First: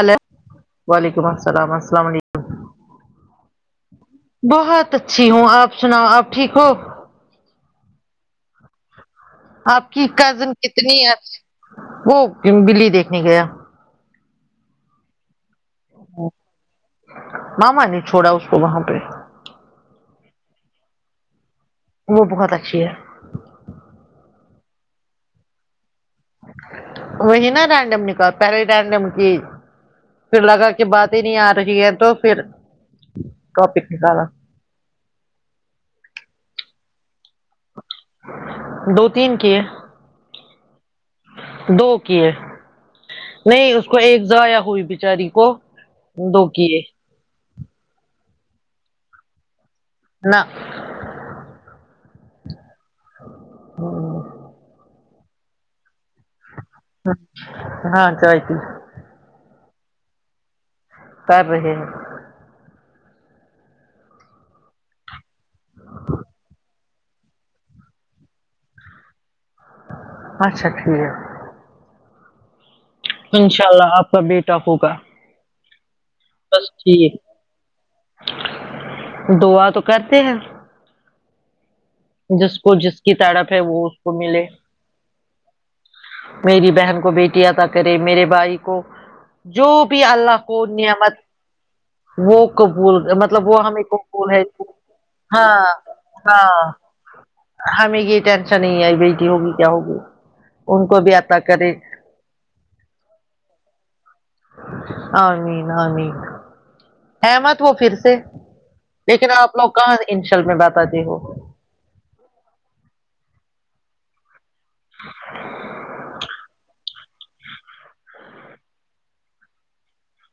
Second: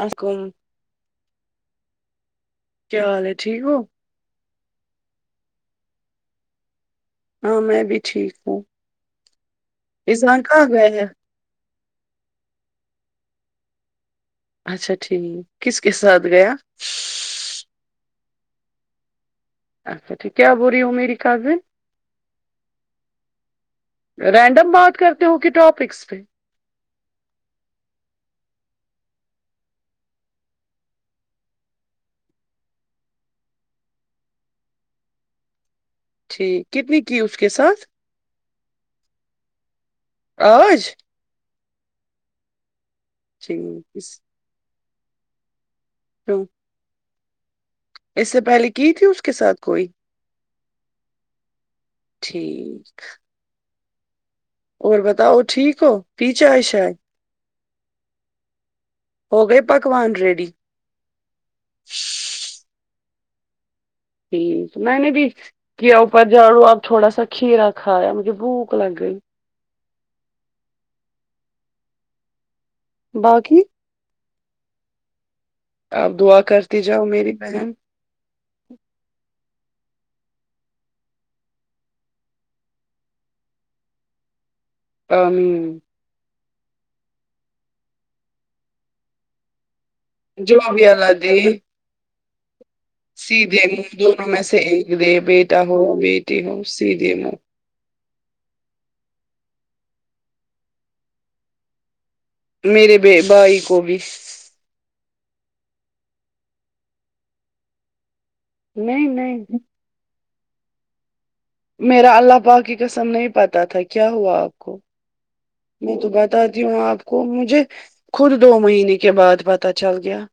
Hello وعلیکم السلام السلام علیکم کیا حال ہے ٹھیک ہو بہت اچھی ہوں آپ سناؤ آپ ٹھیک ہو ہاں میں بھی ٹھیک ہوں آپ کی اذہان کزن کہاں گیا کتنی ہے وہ بلی دیکھنے گیا اچھا ٹھیک کس کے ساتھ گیا ماما نے چھوڑا اس کو وہاں پہ اچھا ٹھیک ھیک کیا بول رہی ہوں میری کزن وہ بہت اچھی ہے رینڈم بات کرتے ہو کہ ٹاپکس پہ وہی نا رینڈم نکا پہلے رینڈم کی پھر لگا کہ باتیں نہیں آ رہی ہے تو پھر ٹاپک نکالا ٹھیک کتنی کی اس کے ساتھ دو تین کی ہے آج دو کی ہے نہیں اس کو ایک ضایا ہوئی بچاری کو دو کیوں کیے اس سے پہلے کی تھی اس کے ساتھ کوئی نہیں ٹھیک ہاں اور بتاؤ ٹھیک ہو پی چائے شایے ہاں چائے پی ہو گئے پکوان ریڈی کر رہے ہیں ٹھیک میں نے بھی کیا اوپر جھاڑو آپ تھوڑا سا کھیا کھایا مجھے بھوک لگ گئی اچھا ٹھیک ہے باقی انشاء اللہ آپ کا بیٹا ہوگا آپ دعا بس کرتی جاؤ میری ٹھیک بہن دعا تو کرتے ہیں جس کو جس کی تٹپ ہے وہ اس کو ملے آمین میری بہن کو بیٹی اتا کرے میرے بھائی کو جو بھی اللہ جو کو بھی اللہ نعمت دے وہ قبول مطلب وہ سیدھے ہمیں منہ دونوں قبول میں ہے سے ایک ہاں ہاں جم ہمیں یہ ٹینشن نہیں آئی بیٹی ہوگی کیا ہوگی ان کو بھی عطا کرے میرے ب بھائی کو بھی عین آامین امت ہو پھر سے نہیں لیکن آپ نہیں لوگ کہاں ان شل میں بتاتے ہو میرا اللہ پاک کی قسم نہیں پتتا تھا کیا ہوا آپ میں تو بتاتی ہوں آپ کو مجھے خود دو مہینے کے بعد پتا چل گیا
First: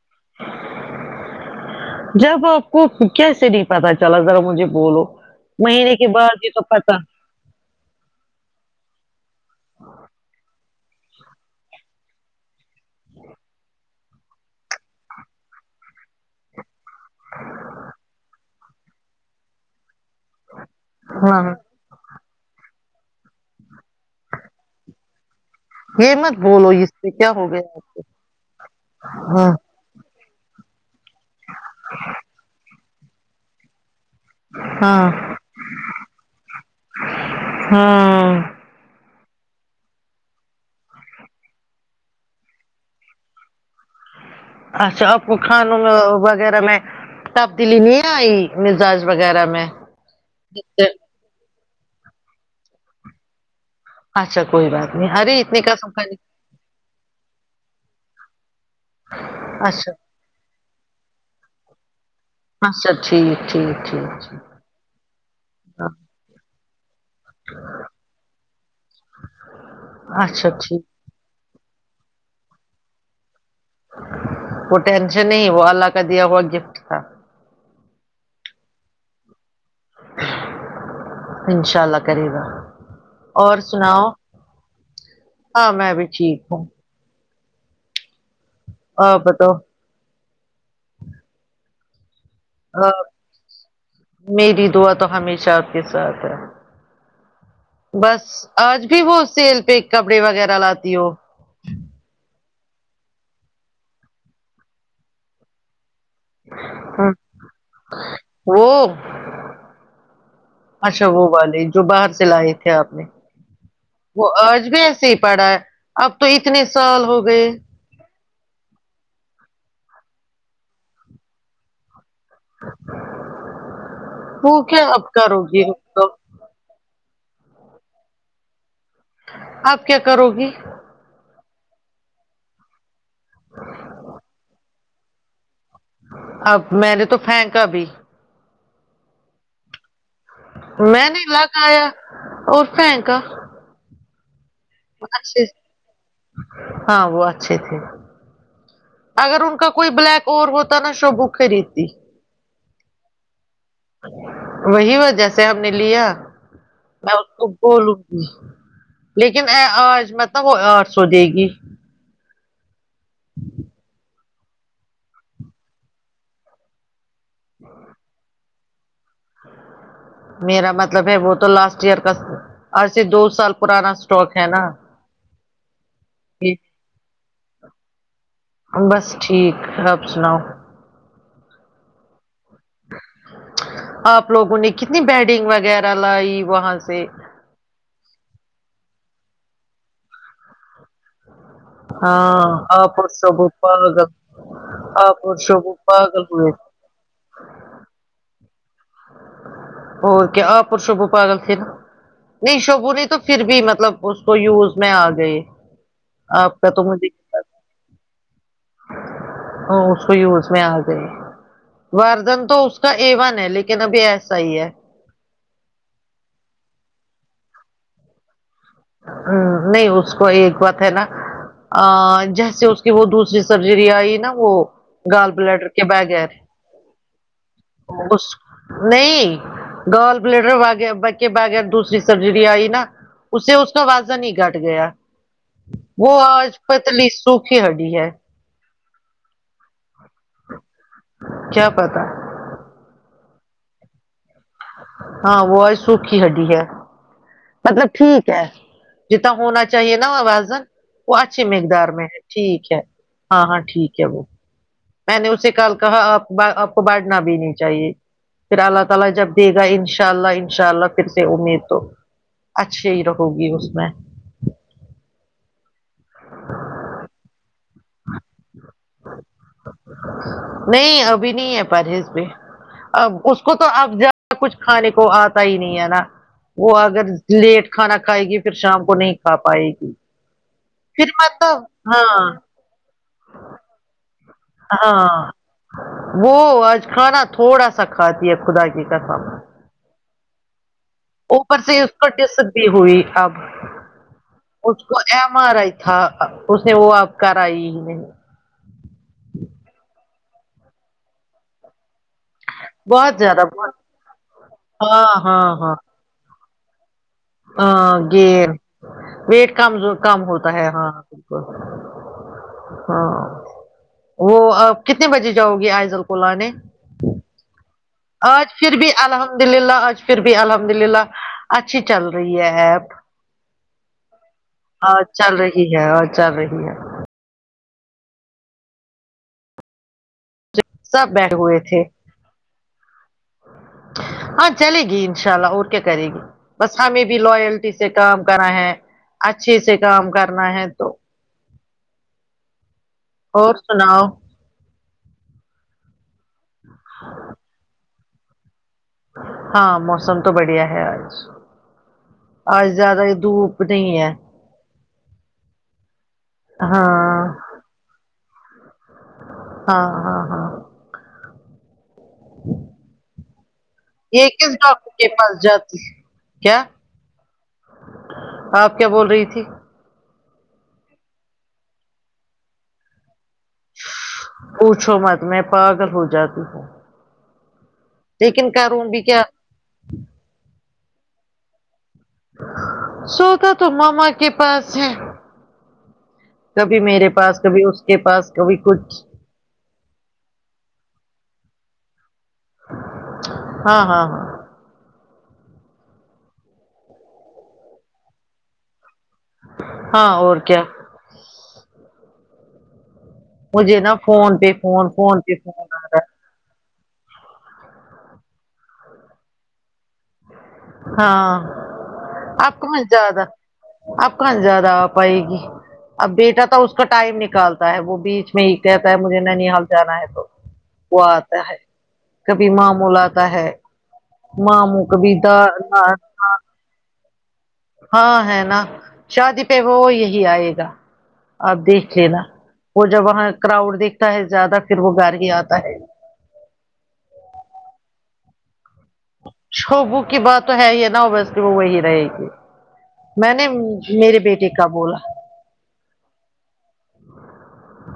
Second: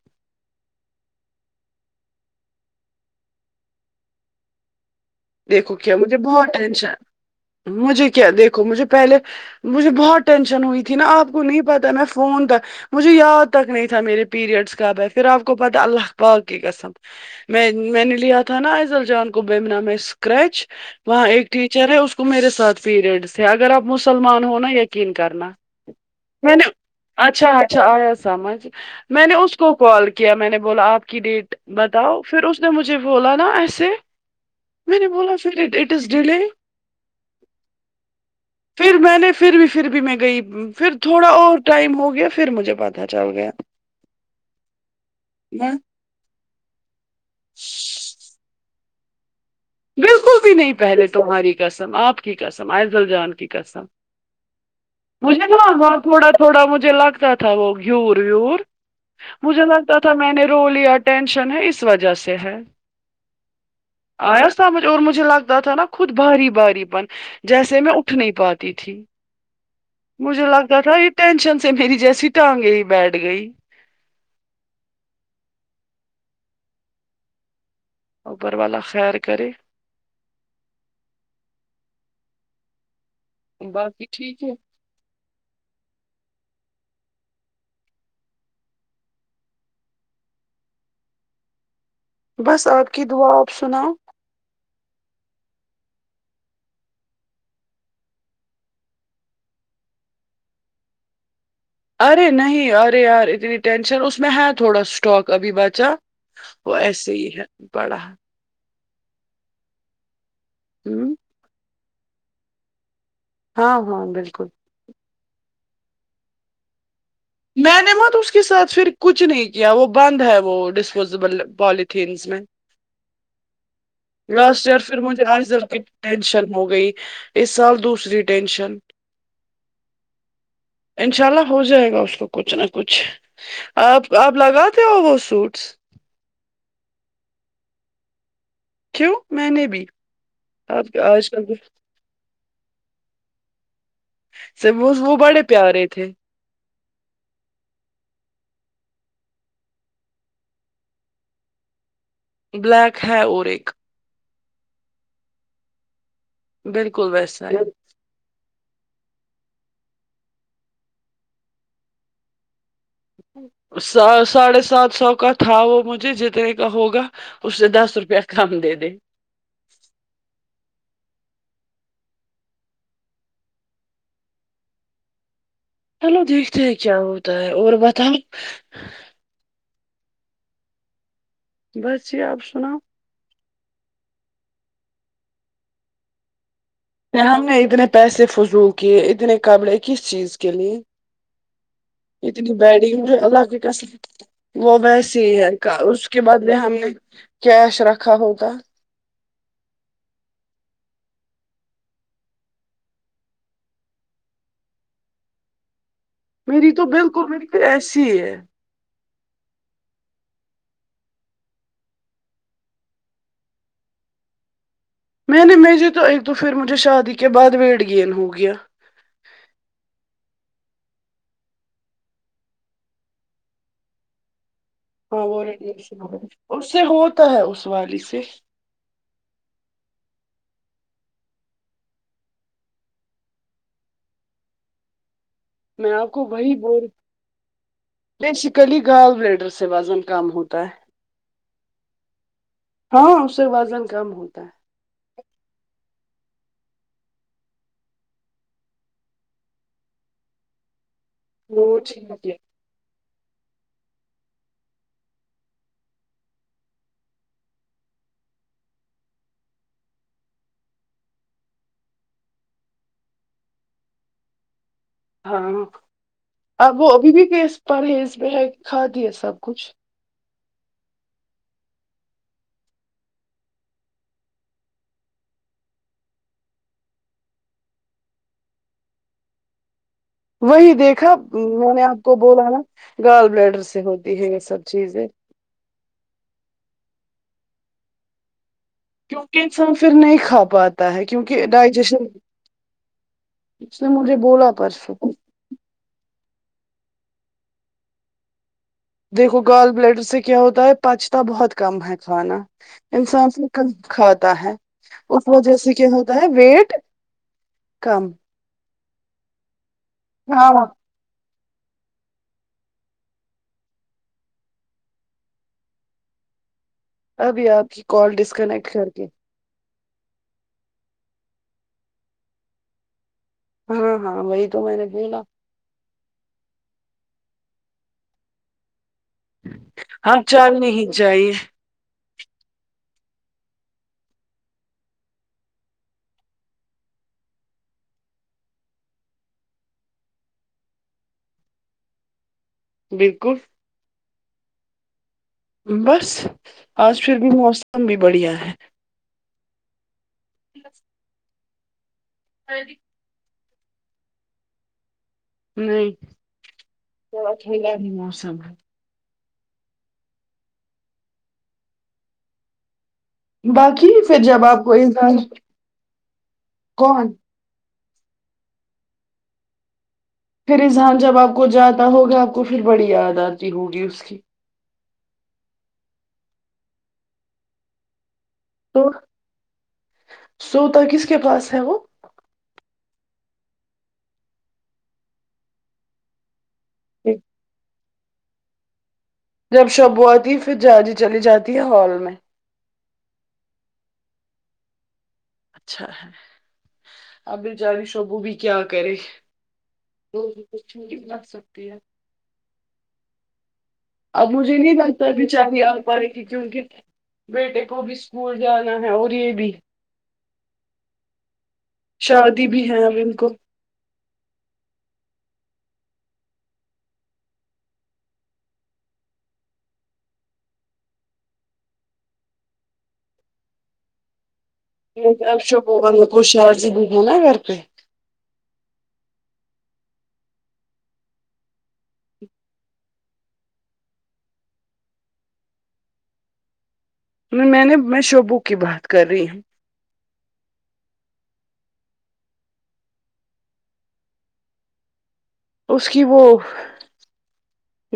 م جب آپ کو کیسے نہیں پتا چلا ذرا مجھے بولو دیکھو مہینے کیا کے مجھے بعد ہی بہت تو پت ٹینشن مجھے کیا دیکھو مجھے پہلے مجھے بہت ٹینشن ہوئی تھی نا آپ کو نہیں پتاہ میں فون تھا مجھے یاد تک نہیں تھا میرے پیریڈس کب ہے پھر آپ کو پتاہ اللہ پاک کی کسم میں میں نے لیا تھا نا ایضل جان کو بیمنا میں اسکریچ وہاں ہاں ایک چرے اس کو میرے ساتھ پیریڈس تھے اگر آپ مسلمان ہونا یقین کرنا یہ مت میں نے بولو اس سے کیا ہو اچھا گیا اچھا آپ کو آیا سمجھ میں نے ہاں اس کو کال کیا میں نے بولا آپ کی ڈیٹ بتاؤ پھر اس نے مجھے بولا نا ایسے میں نے ہاں بولاٹ اٹ از ڈلے ہاں پھر میں نے پھر بھی پھر بھی میں گئی پھر تھوڑا اور ٹائم ہو گیا پھر مجھے پتا چل گیا ہاں اچھا آپ کو کھانوں میں وغیرہ میں تبدیلی نہیں آئی مزاج وغیرہ میں بالکل بھی جس نہیں سے؟ پہلے تمہاری قسم آپ کی قسم عض ال جان کی قسم اچھا کوئی بات نہیں ارے مجھے اتنے نا کا سب وہاں کا تھوڑا نہیں تھوڑا مجھے لگتا تھا وہ گھیور ویور مجھے اچھا لگتا تھا میں نے رو لیا ٹینشن ہے اس وجہ سے ہے اچھا ٹھیک ٹھیک ٹھیک آیا سمجھ اور مجھے لگتا تھا نا ہاں، خود باراری باراری پن جیسے میں اٹھ نہیں پاتی تھی مجھے اچھا لگتا تھا ٹھیک یہ ٹینشن سے میری جیسی ٹانگ گئی بیٹھ گئی وہ ٹینشن نہیں وہ اللہ کا دیا ہوا گفٹ تھا اوپر والا خیر کرے انشاء اللہ کرے گا اور باقی سناؤ ٹھیک ہے ہاں میں بھی ٹھیک ہوں آ پتا بس آپ کی دعا آپ سناؤ میری دعا تو ہمیشہ آپ کے ساتھ ہے بس آج بھی وہ سیل پہ کپڑے وغیرہ لاتی ہو ارے نہیں ارے یار اتنی ٹینشن اس میں ہے تھوڑا اسٹاک ابھی بچا وہ ہاں ایسے ہی ہے بڑا وہ اچھا ہوں وہ والے جو باہر سے لائے تھے آپ نے ہاں ہاں وہ بالکل آج بھی ایسے پڑا ہے اب تو اتنے سال ہو گئے میں نے تو اس کے ساتھ پھر کچھ نہیں کیا وہ بند ہے وہ ڈسپوزبل پالتھیینس میں وہ لاسٹ ایئر کیا پھر اب مجھے کرو گی آجزر اب تو ٹینشن ہو گئی اس سال دوسری ٹینشن آپ کیا کرو گی انشاء اللہ ہو جائے گا اس کو کچھ نہ کچھ آپ آپ لگات ک آ سوٹس اب میں نے تو پھینکا ابھی کیوں میں نے بھی آپ میں نہیں آج الگ کل آیا اور س کا سوز وہ بڑے سے۔ پیارے تھے ہاں وہ اچھی تھی اگر ان کا کوئی بلیک اور ہوتا نا شبو خریدتی بلیک ہے اور ایک وہی وجہ سے ہم نے لیا بالکل میں اس کو ویسا ہے بولوں لیکن آج مت وہ آٹھ سو دے گی ساڑھے سات سو کا تھا وہ مجھے جتنے کا ہوگا اس نے دس روپیہ کم دے دے میرا مطلب ہے وہ تو لاسٹ ایئر کا ای سےے دو سال پرانا اسٹاک ہے نا چلو دیکھتے ہیں کیا ہوتا ہے اور بتاؤ بس ٹھیک رب سناؤ بس جی آپ سناؤ آپ لوگوں نے کتنی بیڈنگ وغیرہ لائی وہاں سے ہم نے اتنے پیسے فضول کیے اتنے قبلے کس چیز کے لیے [unintelligible] ہاں اتنی آ بیڈنگ جو پشو اللہ کی بپ قسم ل وہ آ ویسی ہی پش ہے کا- بپ اس کے بدلے ہم نے کیش رکھا ہوگا اور کیا آ پرشب پاگل تھر نہیں شوبو نہیں تو پھر بھی مطلب اس کو یوز میں آ گئی میری تو بالکل میری تو ایسی ہے ا اس کو ی اس میں آ ج وردن تو اس کا ا ون ہے لیکن اب ایسا ہی ہے میں نہیں میھی تو ایک تو پھر مجھے شادی کے بعد ویٹ گین ہو گیا ہ نہیں اس کو ایک بات ہے نا ا جیسے اس کی وہ دوسری سرجری آئی نا وہ ہاں گال وہ بلیڈر کے ریڈیشن ہو بغیر اس سے ہوتا ہے اس والی سے اس نہیں گرل بلیڈر وغ بغیر دوسری سرجری آئی نا اسے اس تو وازن ہی گٹ گیا میں وہ آپ کو آج وہی پتلی سوکھی ہڈی ہے کلی گال رڈر سے وزن کم ہوتا ہے ج پتا ہاں اس سے وزن کم ہوتا ہے ہاں وہ آج سوکھی ہڈی ہے مطلب ٹھیک ہے جتنا ہونا چاہیے نا آوازن وہ اچھی مقدار میں ہے ٹھیک ہے ہاں ہاں ٹھیک ہے وہ میں نے اس سے کل کہا آپ آپ کو بانٹنا بھی نہیں چاہیے پھر اللہ تعالی جب دے گا ان شاء اللہ ان شاء اللہ پھر سے امید تو اچھی ہی رہو گی اس میں ہاں ا وہ ابھی بھیس پر ہیز میں ہے کھادی ہے سب کچھ نہیں ابھی نہیں ہے پرہیز پ ا اس کو تو اب کچھ کھانے کو آتا ہی نہیں ہے نا وہ اگر لیٹ کھانا کھائے گی پھر شام کو نہیں کھا پائے گی وہی پھر دیکھا مطلب میں نے آپ کو ہاں بولا نا گال بلیڈر سے ہوتی ہےس ہاں وہ آج کھانا تھوڑا سا کھاتی ہے خدا کی قسم کیونکہ انسان پھر نہیں کھا پاتا ہے کیونکہ اوپر سے اس ڈائجیشن کو ڈسک بھی اس نے مجھے بولا پرس وہ ایم آر آئی تھا اس نے وہ اب کرائی ہی نہیں دیکھو گال بلیٹر سے کیا ہوتا ہے پچتا بہت کم ہے کھانا بہت انسان زیادہ سے کم بہت کھاتا ہے ہاں اس وجہ ہاں سے ہاں کیا ہوتا ہے ویٹ [inaudible] ہاں کم گ ویٹ کمز کم ہوتا ہے ہاں بالکل [inaudible] ہاں وہ آپ کتنے بجے جاؤ گی آئزل کو لانے ابھی ابھی آج پھر بھی الحمد للہ آج پھر بھی الحمد للہ اچھی چل رہی ہے ایپ ہاں ہاں وہی تو میں نے ہاں کھیلا چل ہے اور چا رہی ہے [inaudible] ہاں چار بھی نہیں [inaudible] سب بیٹھے ہوئے تھے [inaudible] ہاں چلے گی انشاء اللہ اور کیا کرے گی بس ہمیں بھی لوائلٹی سے کام کرنا ہے اچھے سے کام کرنا ہے تو بالکل اور سناؤ بس آج پھر بھی موسم بھی بڑھیا ہے ہاں موسم تو بڑھیا ہے آج آج زیادہ ہی دھوپ [inaudible] نہیں ہاں بیڈ موسم ہے [inaudible] ہاں ہاں ہاں باقی پھر یہ جب کس آپ کو ڈاکٹر کے اظہار پاس جاتی کیا [inaudible] کون آپ کیا بول رہی تھی پھر اذہان جب آپ کو جاتا ہوگا آپ کو پھر بڑی یاد آتی ہوگی اس کی پوچھو مت میں پاگل ہو جاتی ہوں لیکن کروں تو بھی کیا سوتا کس کے پاس ہے وہ سوتا تو ماما کے پاس ہے کبھی میرے پاس کبھی اس کے پاس کبھی کچھ جب شبو ہوا جی پھر جاجی چلی جاتی ہے ہال میں ہاں ہاں ہاں اچھا ہے ا بھی جان شبو بھی کیا کرے ہاں اور کیا [inaudible] مجھے نا فون پہ فون فون پہ فون آ رہا ہے بلکہ جون کوکیونکہ بیٹے کو بھی اسکول جانا ہے اور یہ بھی ہاں شادی اب بھی کہاں ہے جا ان رہا کو [inaudible] آپ کہاں زیاد ہ آ پائے گی اب بیٹا تو اس کا ٹائم نکالتا ہے وہ بیچ میں ہی کہتا ہے مجھے نانی ہال جانا ہے تو وہ آتا ہے کبھی مامو لاتا ہے مامو کا بیٹ ہاٹ [inaudible] کوئی شوہر سے بو لا ہے گھر پہ [inaudible] ہاں ہے نا شادی پہ وہ یہی آئے گا آپ دیکھ لینا وہ جب وہاں کراؤڈ دیکھتا ہے زیادہ پھر وہ گھر ہی آتا ہے نہیں میں نے میں شعبو کی بات کر رہی ہوں شوبو کی بات تو ہے ہی نا ویسے وہ وہی رہے گی میں نے میرے بیٹے کا بولا اس کی وہ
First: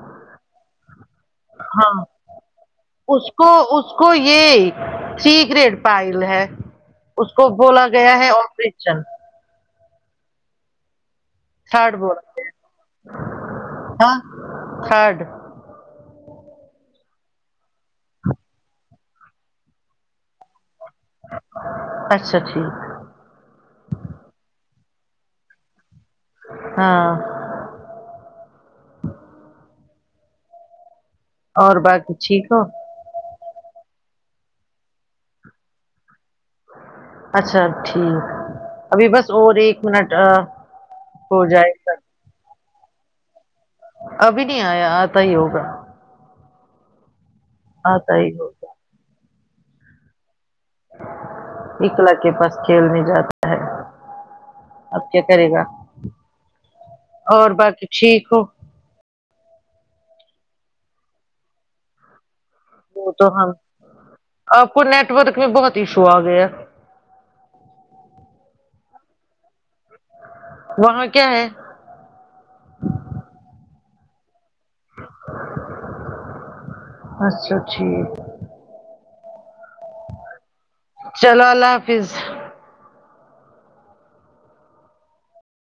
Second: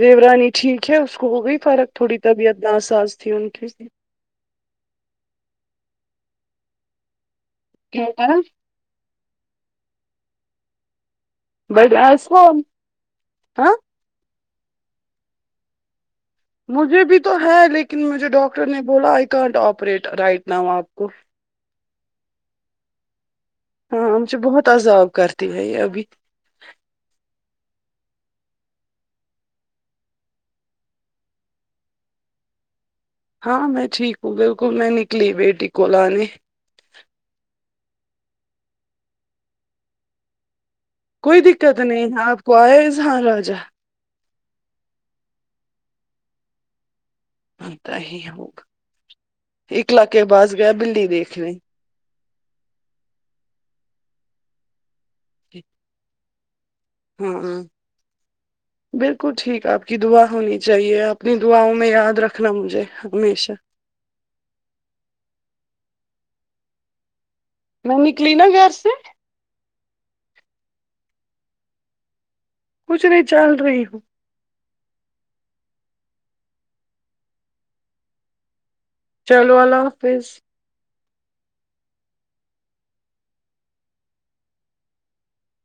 دیو رانی ٹھیک ہے اس کو ہو گئی فرق ہاں تھوڑی طبیعت نآساز اس تھی ان کو کی اس کو یہ سیکریٹ فائل ہے اس کو بولا گیا ہے آپریشن اچھا تھڈ بٹ ایز بولتے فار ہاں ہے مجھے بھی تو ہے لیکن مجھے ڈاکٹر نے بولا I can't operate right now آپ کو اچھا ٹھیک ہاں ہم سے بہت عذاب کرتے ہیں یہ ابھی ہاں اور باقی ٹھیک ہو ہاں میں ٹھیک ہوں بالکل میں نکلی بیٹی کو‌ لانے اچھا ٹھیک ابھی بس اور ایک منٹ کوئی ہو جائے دقت گا نہیں آپ کو آئے ہاں راجہ ابھی نہیں آیا آتا ہی ہوگا آتا ہی ہوگا اقلا کے پاس گیا بلی دکھنے اکلا کے پاس کھیل نہیں جاتا ہے اب کیا کرے گا ہاں اور ہاں، باقی ٹھیک ہو بالکل ٹھیک آپ کی دعا ہونی چاہیے اپنی دعاوں میں یاد رکھ وہ تو ہم آپ کو نیٹورک میں بہت ایشو آ گیا میں نکلی نا گھر سے وہاں کیا ہے کچھ نہیں چل رہی ہوں اچھا ٹھیک چلو اللہ حافظ چلو اللہ حافظ